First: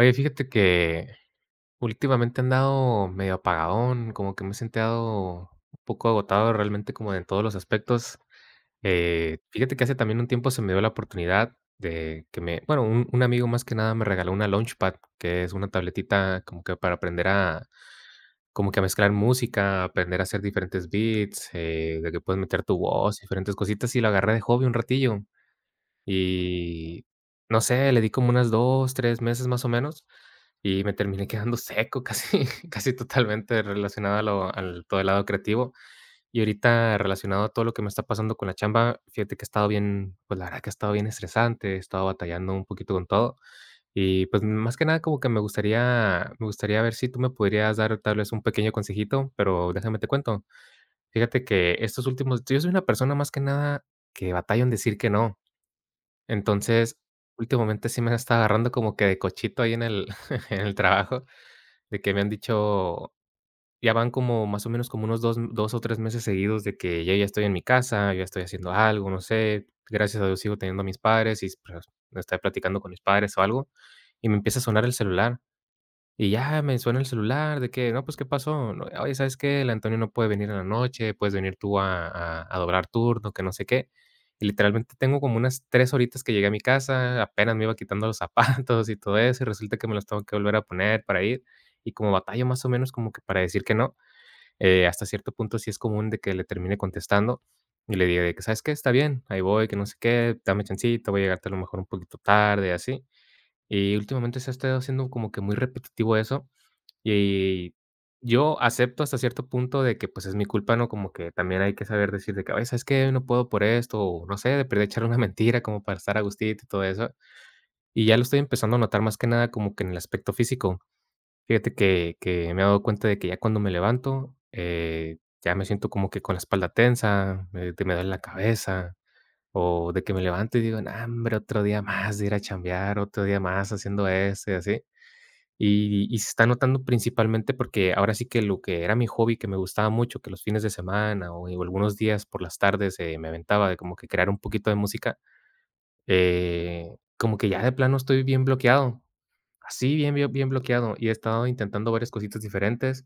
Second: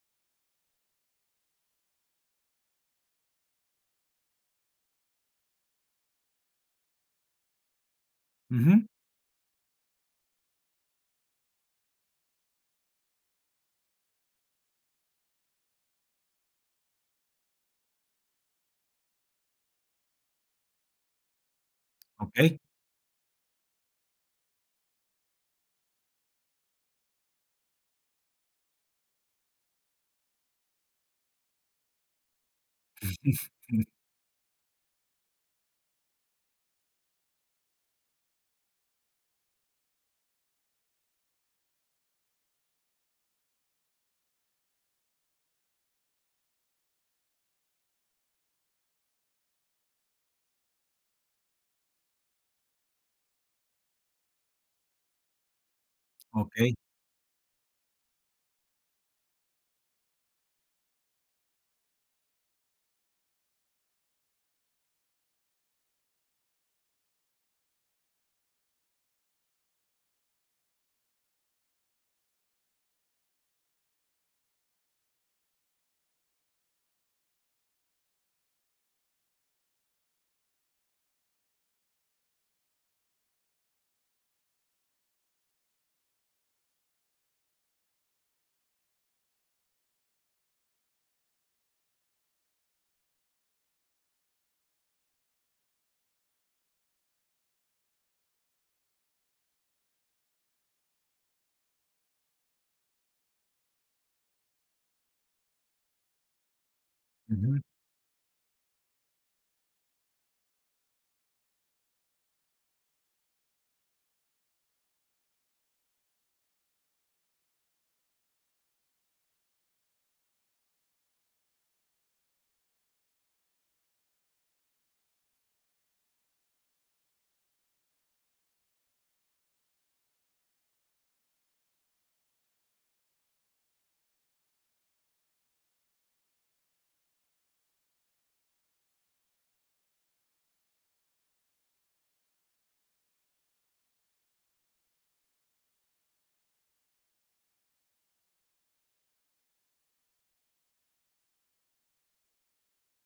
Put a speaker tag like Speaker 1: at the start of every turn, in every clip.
Speaker 1: Oye, fíjate que últimamente he andado medio apagadón, como que me he sentado un poco agotado realmente como en todos los aspectos.
Speaker 2: Ujú.
Speaker 1: Fíjate que hace también un tiempo se me dio la oportunidad de que bueno, un amigo más que nada me regaló una Launchpad, que es una tabletita como que para aprender como que a mezclar música, aprender a hacer diferentes beats, de que puedes
Speaker 2: Okey.
Speaker 1: meter tu voz, diferentes cositas, y lo agarré de hobby un ratillo. Y no sé, le di como unas 2, 3 meses más o menos. Y me terminé quedando seco, casi casi totalmente
Speaker 2: Mm.
Speaker 1: relacionado a lo al todo el lado creativo. Y ahorita relacionado a todo lo que me está pasando con la chamba, fíjate que ha estado bien, pues, la verdad que ha estado bien estresante, he estado batallando un poquito con todo. Y, pues, más que nada como que me gustaría ver si tú me podrías dar tal vez un pequeño consejito, pero déjame te cuento. Fíjate que estos últimos yo soy una persona más que nada que batalla en decir que no.
Speaker 2: Okey.
Speaker 1: Entonces, últimamente sí me está agarrando como que de cochito ahí en el en el trabajo, de que me han dicho ya van como más o menos como unos dos o 3 meses seguidos de que yo ya estoy en mi casa, yo ya estoy haciendo algo, no sé, gracias a Dios sigo teniendo a mis padres y, pues, estoy platicando con mis padres o algo, y me empieza a sonar el celular. Y ya me suena el celular de que: "No, pues, ¿qué pasó?". No, "Oye, ¿sabes qué? El Antonio no puede venir en la noche, puedes venir tú a doblar turno, que no sé qué". Y literalmente tengo como unas 3 horitas que llegué a mi casa, apenas me iba quitando los zapatos y todo eso, y resulta que me los tengo que volver a poner para ir. Y como batallo más o menos como que para decir que no, hasta cierto punto sí es común de que le termine contestando y le diga de que: "¿Sabes qué? Está bien, ahí voy, que no sé qué, dame chancito, voy a llegarte a lo mejor un poquito tarde", así. Y últimamente se ha estado haciendo como que muy repetitivo eso.
Speaker 2: Ujú.
Speaker 1: Y yo acepto hasta cierto punto de que, pues, es mi culpa, ¿no? Como que también hay que saber decir de que: "Oye, ¿sabes qué? No puedo por esto", o no sé, de perder echar una mentira como para estar a gustito y todo eso. Y ya lo estoy empezando a notar más que nada como que en el aspecto físico. Fíjate que me he dado cuenta de que ya cuando me levanto, ya me siento como que con la espalda tensa, me duele la cabeza, o de que me levanto y digo: "No, hombre, otro día más de ir a chambear, otro día más haciendo esto", y así. Y se está notando principalmente porque ahora sí que lo que era mi hobby, que me gustaba mucho, que los fines de semana o algunos días por las tardes, me aventaba de como que crear un poquito de música, eh, como que ya de plano estoy bien bloqueado, así bien, bien, bien bloqueado, y he estado intentando varias cositas diferentes.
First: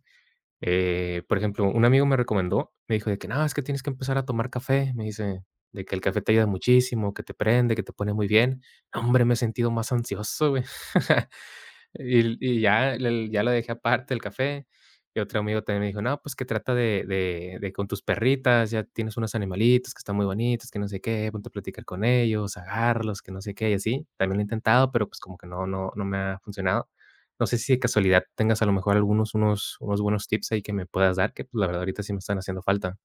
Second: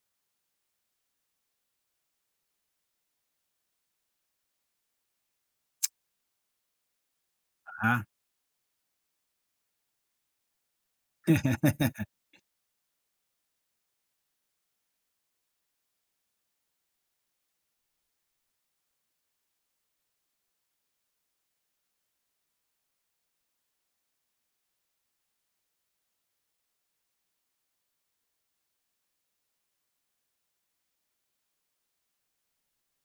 Speaker 1: Por ejemplo, un amigo me recomendó, me dijo de que: "No, es que tienes que empezar a tomar café", me dice, de que el café te ayuda muchísimo, que te prende, que te
Speaker 2: Ajá.
Speaker 1: pone muy bien. No, hombre, me he sentido más ansioso, güey. Y ya lo dejé aparte el café, y otro amigo también me dijo: "No, pues que trata de con tus perritas, ya tienes unos animalitos que están muy bonitos, que no sé qué, ponte a platicar con ellos, agarrarlos que no sé qué", y así. También lo he intentado, pero, pues, como que no me ha funcionado. No sé si de casualidad tengas a lo mejor algunos unos unos buenos tips ahí que me puedas dar, que, pues, la verdad ahorita sí me están haciendo falta.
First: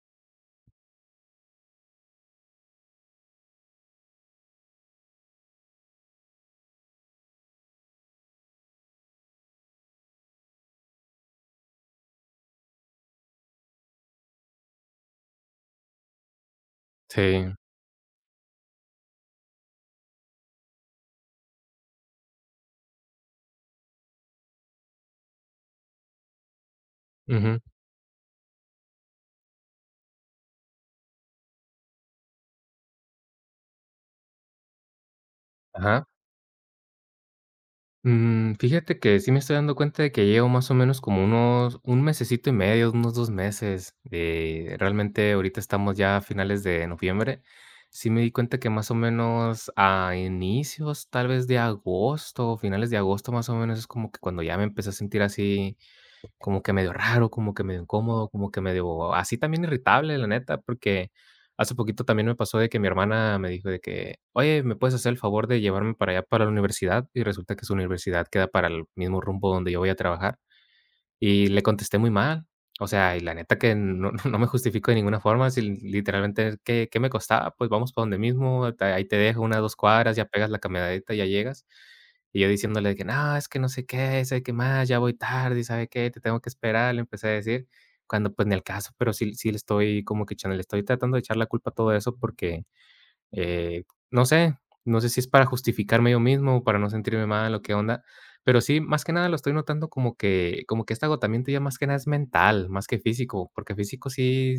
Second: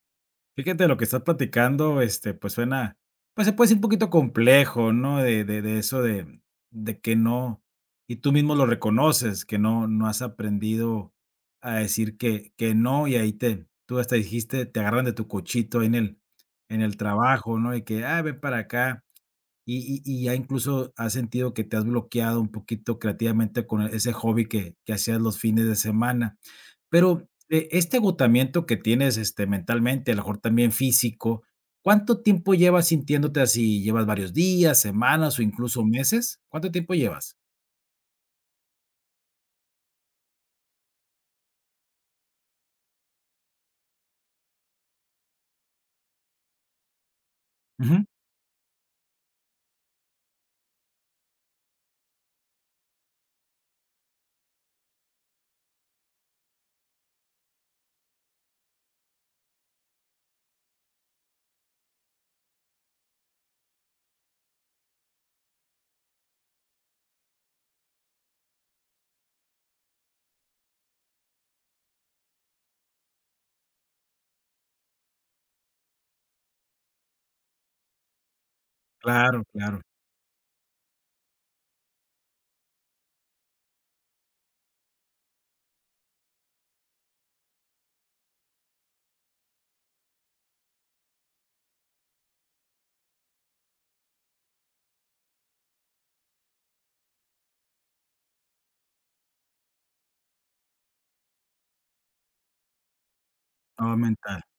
Speaker 2: Fíjate lo que estás platicando, pues suena, pues se puede decir un poquito complejo, ¿no? De eso de que no, y tú mismo lo reconoces, que no has aprendido a decir que no, y ahí te tú hasta dijiste, te agarran de tu cochito ahí en el
Speaker 1: Sí.
Speaker 2: trabajo, ¿no? Y que: "Ah, ven para acá". Y ya incluso has sentido que te has bloqueado un poquito creativamente con ese hobby que hacías los fines de semana. Pero,
Speaker 1: Ujú.
Speaker 2: este agotamiento que tienes, mentalmente, a lo mejor también físico, ¿cuánto tiempo llevas sintiéndote así? ¿Llevas varios días, semanas o incluso
Speaker 1: Ajá.
Speaker 2: meses? ¿Cuánto tiempo llevas?
Speaker 1: Fíjate que sí me estoy dando cuenta de que llevo más o menos como unos un mesecito y medio, unos 2 meses. Realmente ahorita estamos ya a finales de noviembre.
Speaker 2: Ujú.
Speaker 1: Sí me di cuenta que más o menos a inicios, tal vez de agosto, finales de agosto, más o menos, es como que cuando ya me empecé a sentir así como que medio raro, como que medio incómodo, como que medio así también irritable, la neta, porque hace poquito también me pasó de que mi hermana me dijo de que, oye, ¿me puedes hacer el favor de llevarme para allá, para la universidad? Y resulta que su universidad queda para el mismo rumbo donde yo voy a trabajar. Y le contesté muy mal. O sea, y la neta que no no me justifico de ninguna forma, si literalmente, ¿qué me costaba? Pues vamos para donde mismo, te ahí te dejo
Speaker 2: Claro,
Speaker 1: unas 2
Speaker 2: claro.
Speaker 1: cuadras, ya pegas la camioneta ya llegas. Y yo diciéndole de que: "No, es que no sé qué, sabe qué más, ya voy tarde, sabe qué, te tengo que esperar", le empecé a decir, cuando, pues, ni el caso, pero sí le estoy como que echando le estoy tratando de echar la culpa a todo eso porque eh, no sé, no sé si es para justificarme yo mismo o para no sentirme mal o qué onda, pero sí, más que nada lo estoy notando como que este agotamiento ya más que nada es mental, más que físico, porque
Speaker 2: Todo
Speaker 1: físico
Speaker 2: mental.
Speaker 1: sí,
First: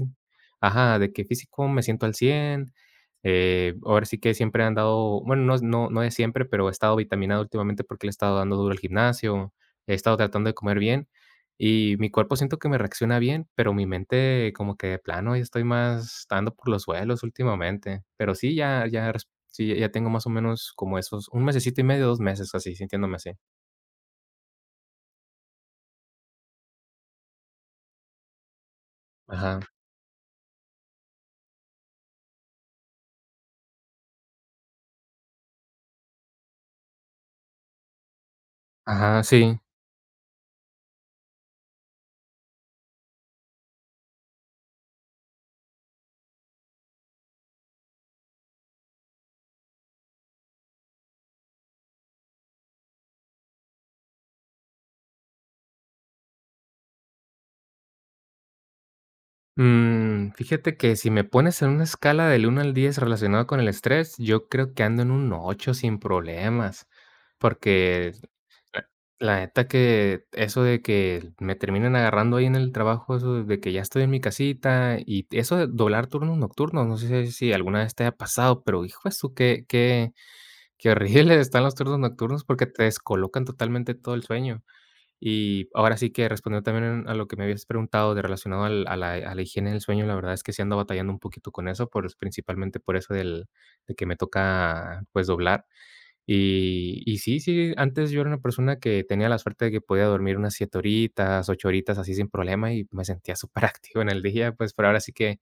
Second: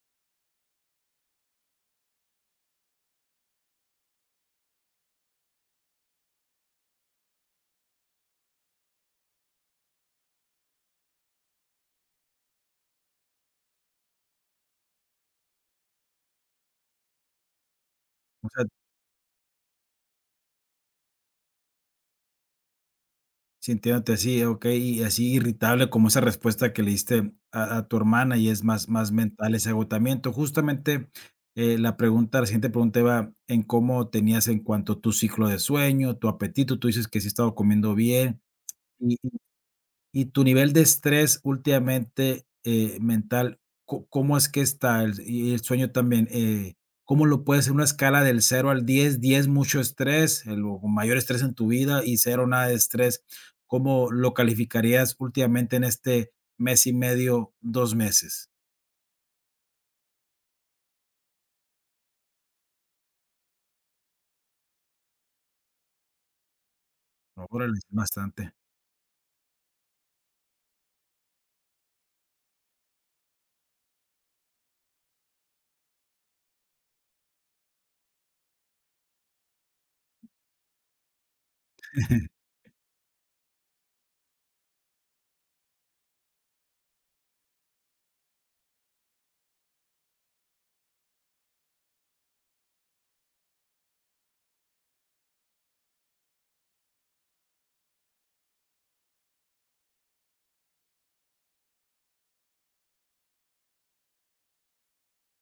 Speaker 1: ajá, de que físico me siento al 100 ahora sí que siempre he andado, bueno, no es no no de siempre, pero he estado vitaminado últimamente porque le he estado dando duro al gimnasio, he estado tratando de comer bien y mi cuerpo siento que me reacciona bien, pero mi mente como que de plano ya estoy más dando por los suelos últimamente. Pero
Speaker 2: O
Speaker 1: sí,
Speaker 2: sea,
Speaker 1: ya tengo más o menos como esos 1 mesecito y medio, 2 meses así, sintiéndome así.
Speaker 2: sintiéndote así, okey, y así irritable como esa respuesta que le diste a tu hermana, y es más mental
Speaker 1: Ajá.
Speaker 2: ese agotamiento. Justamente, la pregunta la siguiente pregunta iba en cómo tenías en cuanto a tu ciclo de sueño, tu apetito. Tú dices que sí has estado comiendo bien.
Speaker 1: Ajá, sí.
Speaker 2: Y tu nivel de estrés últimamente, mental, ¿cómo es que está? Y el sueño también, ¿cómo lo puedes en una escala del cero al 10, 10 mucho estrés, el mayor estrés en tu vida y cero nada de estrés. ¿Cómo lo calificarías últimamente en este mes y medio, dos meses?
Speaker 1: Fíjate que si me pones en una escala del 1 al 10 relacionado con el estrés, yo creo que ando en un 8 sin problemas,
Speaker 2: Órale,
Speaker 1: porque
Speaker 2: bastante.
Speaker 1: la la neta que eso de que me terminen agarrando ahí en el trabajo, eso de que ya estoy en mi casita y eso de doblar turnos nocturnos, no sé si alguna vez te haya pasado, pero hijo eso qué horribles están los turnos nocturnos porque te descolocan totalmente todo el sueño. Y ahora sí que respondiendo también a lo que me habías preguntado de relacionado al a la higiene del sueño, la verdad es que sí ando batallando un poquito con eso, por principalmente por eso del de que me toca, pues, doblar. Y sí, sí, antes yo era una persona que tenía la suerte de que podía dormir unas 7 horitas, 8 horitas así sin problema, y me sentía superactivo en el día, pues, pero ahora sí que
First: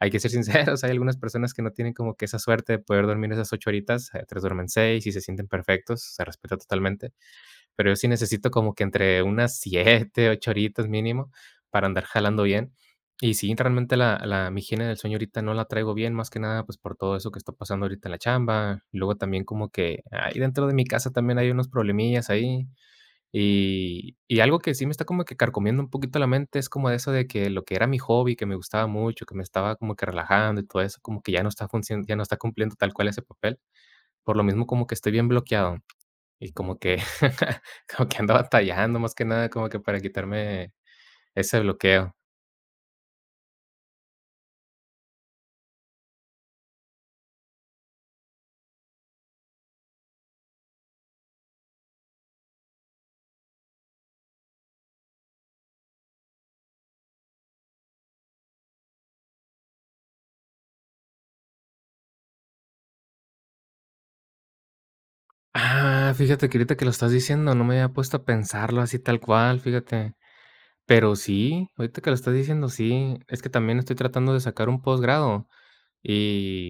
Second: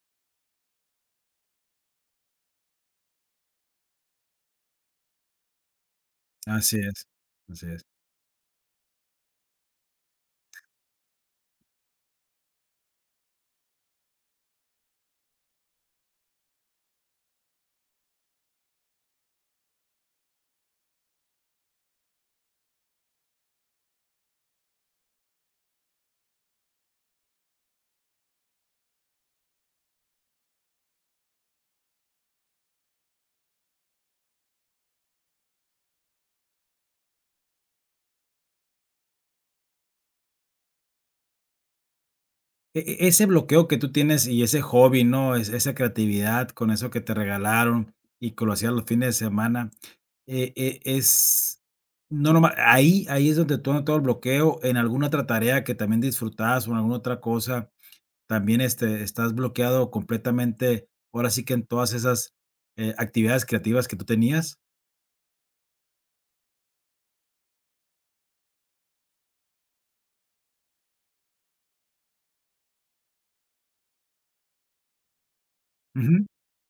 Speaker 1: hay que ser sinceros, hay algunas personas que no tienen como que esa suerte de poder dormir esas 8 horitas, hay otras duermen 6 y se sienten perfectos, se respeta
Speaker 2: Así es,
Speaker 1: totalmente
Speaker 2: así es.
Speaker 1: pero yo sí necesito como que entre unas 7 8 horitas mínimo para andar jalando bien. Y sí, realmente la la mi higiene del sueño ahorita no la traigo bien, más que nada, pues, por todo eso que está pasando ahorita en la chamba. Y luego también como que ahí dentro de mi casa también hay unos problemillas ahí. Y algo que sí me está como que carcomiendo un poquito la mente es como eso de que lo que era mi hobby, que me gustaba mucho, que me estaba como que relajando y todo eso, como que ya no está funcionando ya no está cumpliendo tal cual ese papel. Por lo mismo como que estoy bien bloqueado. Y como que como que ando batallando, más que nada, como que para quitarme ese bloqueo.
Speaker 2: E ese bloqueo que tú tienes y ese hobby, ¿no? Es esa creatividad con eso que te regalaron y que lo hacías los fines de semana, es no noma ahí ahí es donde todo el bloqueo, en alguna otra tarea que también disfrutabas o en alguna otra cosa, también, estás bloqueado completamente, ahora sí que en todas esas, actividades creativas que tú tenías.
Speaker 1: Ah, fíjate que ahorita que lo estás diciendo, no me había puesto a pensarlo así tal cual, fíjate. Pero sí, ahorita que lo estás diciendo, sí. Es que también estoy tratando de sacar un posgrado.
Speaker 2: Ujú,
Speaker 1: Y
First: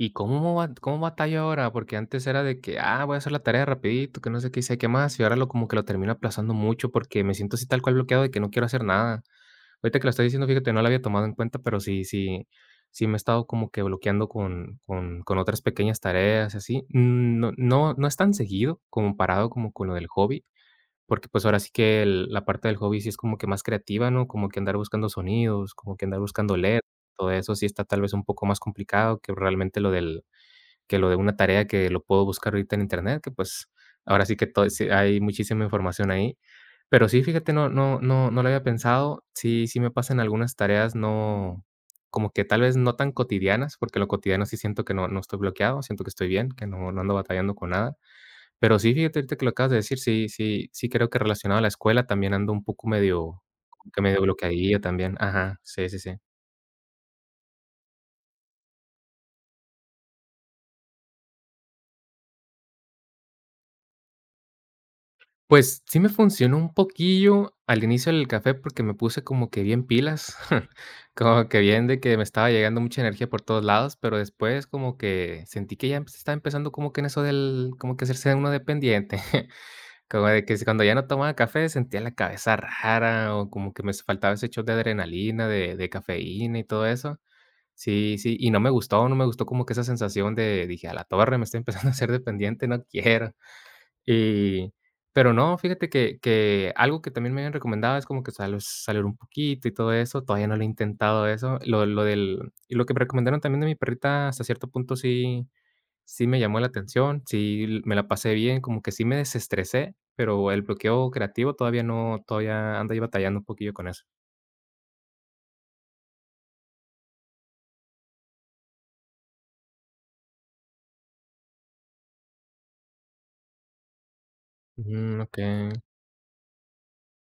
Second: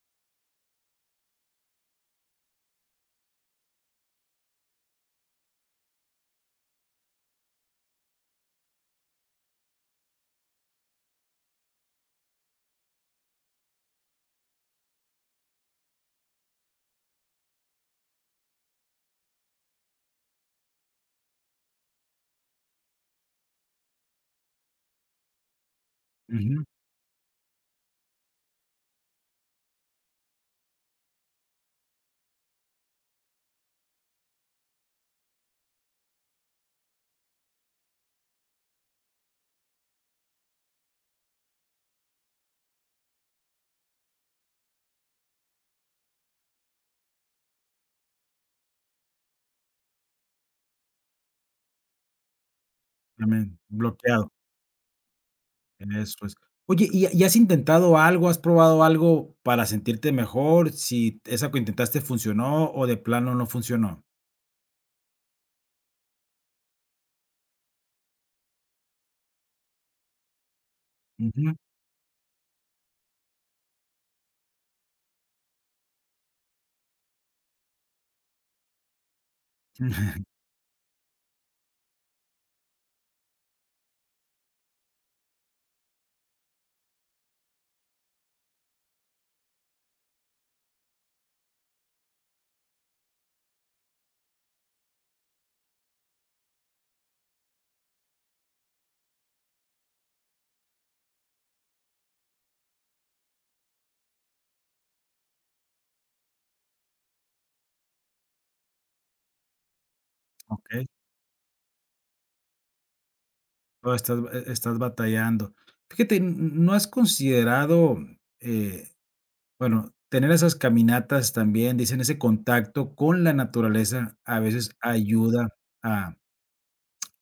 Speaker 1: y cómo batallo ahora, porque antes era de que: "Ah, voy a hacer la tarea rapidito, que no sé qué y qué más", y ahora lo como que lo termino aplazando mucho porque me siento así tal cual bloqueado de que no quiero hacer nada. Ahorita que lo estoy diciendo, fíjate, no lo había tomado en cuenta, pero sí me he estado como que bloqueando con otras pequeñas tareas y así. No es tan seguido comparado como con lo del hobby, porque, pues, ahora sí que el la parte del hobby sí es como que más creativa, ¿no? Como que andar buscando sonidos, como que andar buscando
Speaker 2: ujú,
Speaker 1: letras, todo eso sí está tal vez un poco más complicado que realmente lo del que lo de una tarea que lo puedo buscar ahorita en internet, que, pues, ahora sí que todo sí hay muchísima información ahí. Pero sí, fíjate, no lo había pensado. Sí sí me pasan algunas tareas, no como que tal vez no tan cotidianas, porque lo cotidiano sí siento que no estoy bloqueado, siento que estoy bien, que no ando batallando con nada. Pero sí, fíjate, ahorita que lo acabas de decir, sí creo que relacionado a la escuela también ando un poco medio
Speaker 2: también
Speaker 1: como que medio
Speaker 2: bloqueado.
Speaker 1: bloqueadillo también. Ajá, sí, sí, sí.
Speaker 2: Eso es. Oye, ¿y has intentado algo? ¿Has probado algo para sentirte mejor? Si esa que intentaste funcionó o de plano no funcionó.
Speaker 1: Pues, sí me funcionó un poquillo al inicio del café, porque me puse como que bien pilas, como
Speaker 2: Ujú.
Speaker 1: que bien de que me estaba llegando mucha energía por todos lados, pero después como que sentí que ya se estaba empezando como que en eso del como que hacerse uno dependiente, como de que si cuando ya no tomaba café sentía la cabeza rara, o como que me faltaba ese shot de adrenalina, de cafeína y todo eso. Sí, sí, y no me gustó, no me gustó como que esa sensación de dije: "A la torre, me estoy empezando a hacer dependiente, no quiero". Y pero no, fíjate que algo que también me han recomendado es como que salo salir un poquito y todo eso, todavía no lo he intentado eso. Lo del y lo que me recomendaron también de mi perrita, hasta cierto punto sí me llamó la atención, sí l me la pasé bien, como que sí me desestresé, pero el
Speaker 2: Okey.
Speaker 1: bloqueo creativo todavía no todavía ando ahí batallando un poquillo con
Speaker 2: Todavía
Speaker 1: eso.
Speaker 2: estás estás batallando. Fíjate, n ¿no has considerado, eh, bueno, tener esas caminatas también? Dicen, ese contacto con la naturaleza a veces
Speaker 1: Mm,
Speaker 2: ayuda
Speaker 1: okey.
Speaker 2: a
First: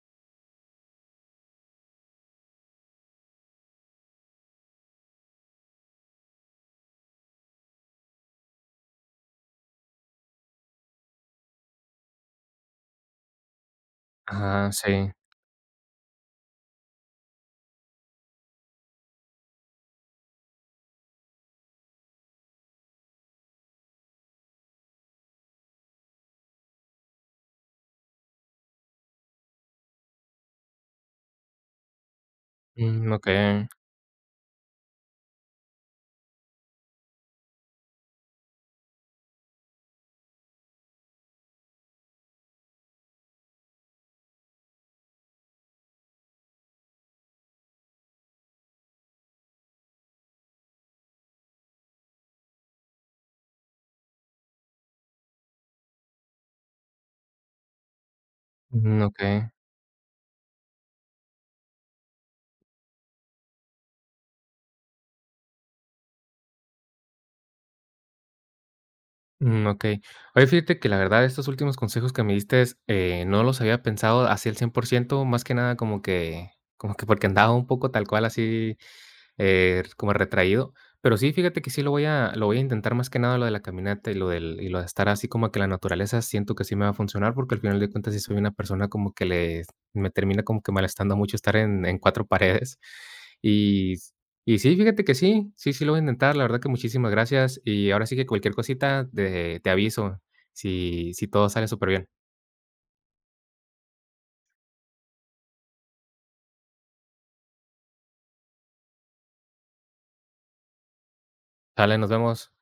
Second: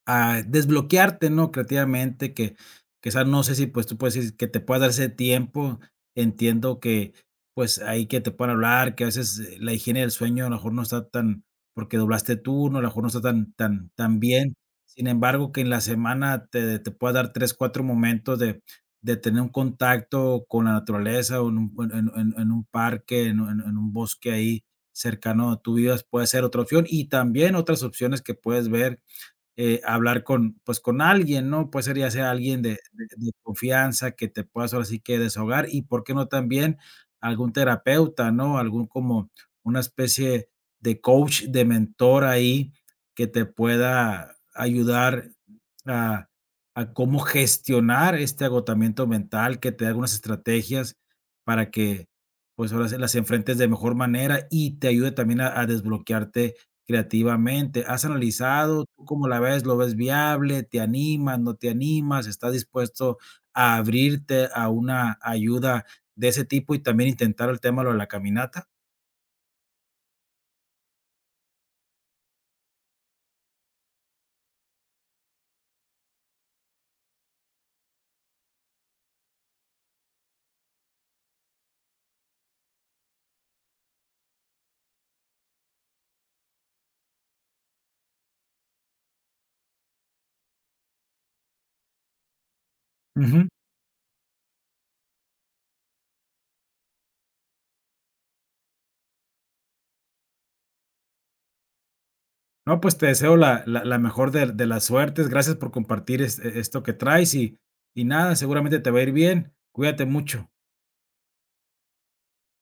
Speaker 2: desbloquearte, ¿no?, creativamente, que quizás no sé si, pues, tú puedes decir que te puedas dar ese tiempo. Entiendo que, pues, ahí que te puedan hablar, que a veces, la higiene del sueño a lo mejor no está tan porque doblaste turno, a lo mejor no está tan bien.
Speaker 1: Ajá,
Speaker 2: Sin
Speaker 1: sí.
Speaker 2: embargo, que en la semana te pueda dar 3 4 momentos de tener un contacto con la naturaleza o en un en un parque, en un en un bosque ahí cercano a tu vida, puede ser otra opción. Y también otras opciones que puedes ver hablar con, pues, con alguien, ¿no? Puede ser ya sea alguien de de
Speaker 1: Mm,
Speaker 2: de
Speaker 1: okey.
Speaker 2: confianza que te puedas ahora sí que desahogar y, ¿por qué no también algún terapeuta, no? Algún como una especie de coach, de mentor ahí que te pueda ayudar a cómo gestionar este agotamiento mental, que te dé algunas estrategias para que, pues, ahora sí las enfrentes de mejor manera y te ayude también a desbloquearte creativamente. ¿Has analizado
Speaker 1: Mm,
Speaker 2: tú cómo
Speaker 1: okey.
Speaker 2: la ves? ¿Lo ves viable? ¿Te animas, no te animas? ¿Estás dispuesto a abrirte a una ayuda de ese tipo y también intentar el tema, lo de la caminata?
Speaker 1: Mm, okey. Oye, fíjate que la verdad estos últimos consejos que me diste, no los había pensado así al 100 por ciento, más que nada como que porque andaba un poco tal cual así, como retraído. Pero sí, fíjate que sí lo voy a intentar más que nada lo de la caminata y lo del y lo de estar así como que la naturaleza, siento que sí me va a funcionar, porque al final de cuentas sí soy una persona como que le, me termina como que molestando mucho estar en 4 paredes.
Speaker 2: Ujú.
Speaker 1: Y y sí, fíjate que sí, sí, sí lo voy a intentar, la verdad que muchísimas gracias, y ahora sí que cualquier cosita te aviso si todo sale súper bien.
Speaker 2: No, pues te deseo la mejor de las suertes. Gracias por compartir esto que traes y nada, seguramente te va a ir bien. Cuídate mucho.
Speaker 1: Sale, nos vemos.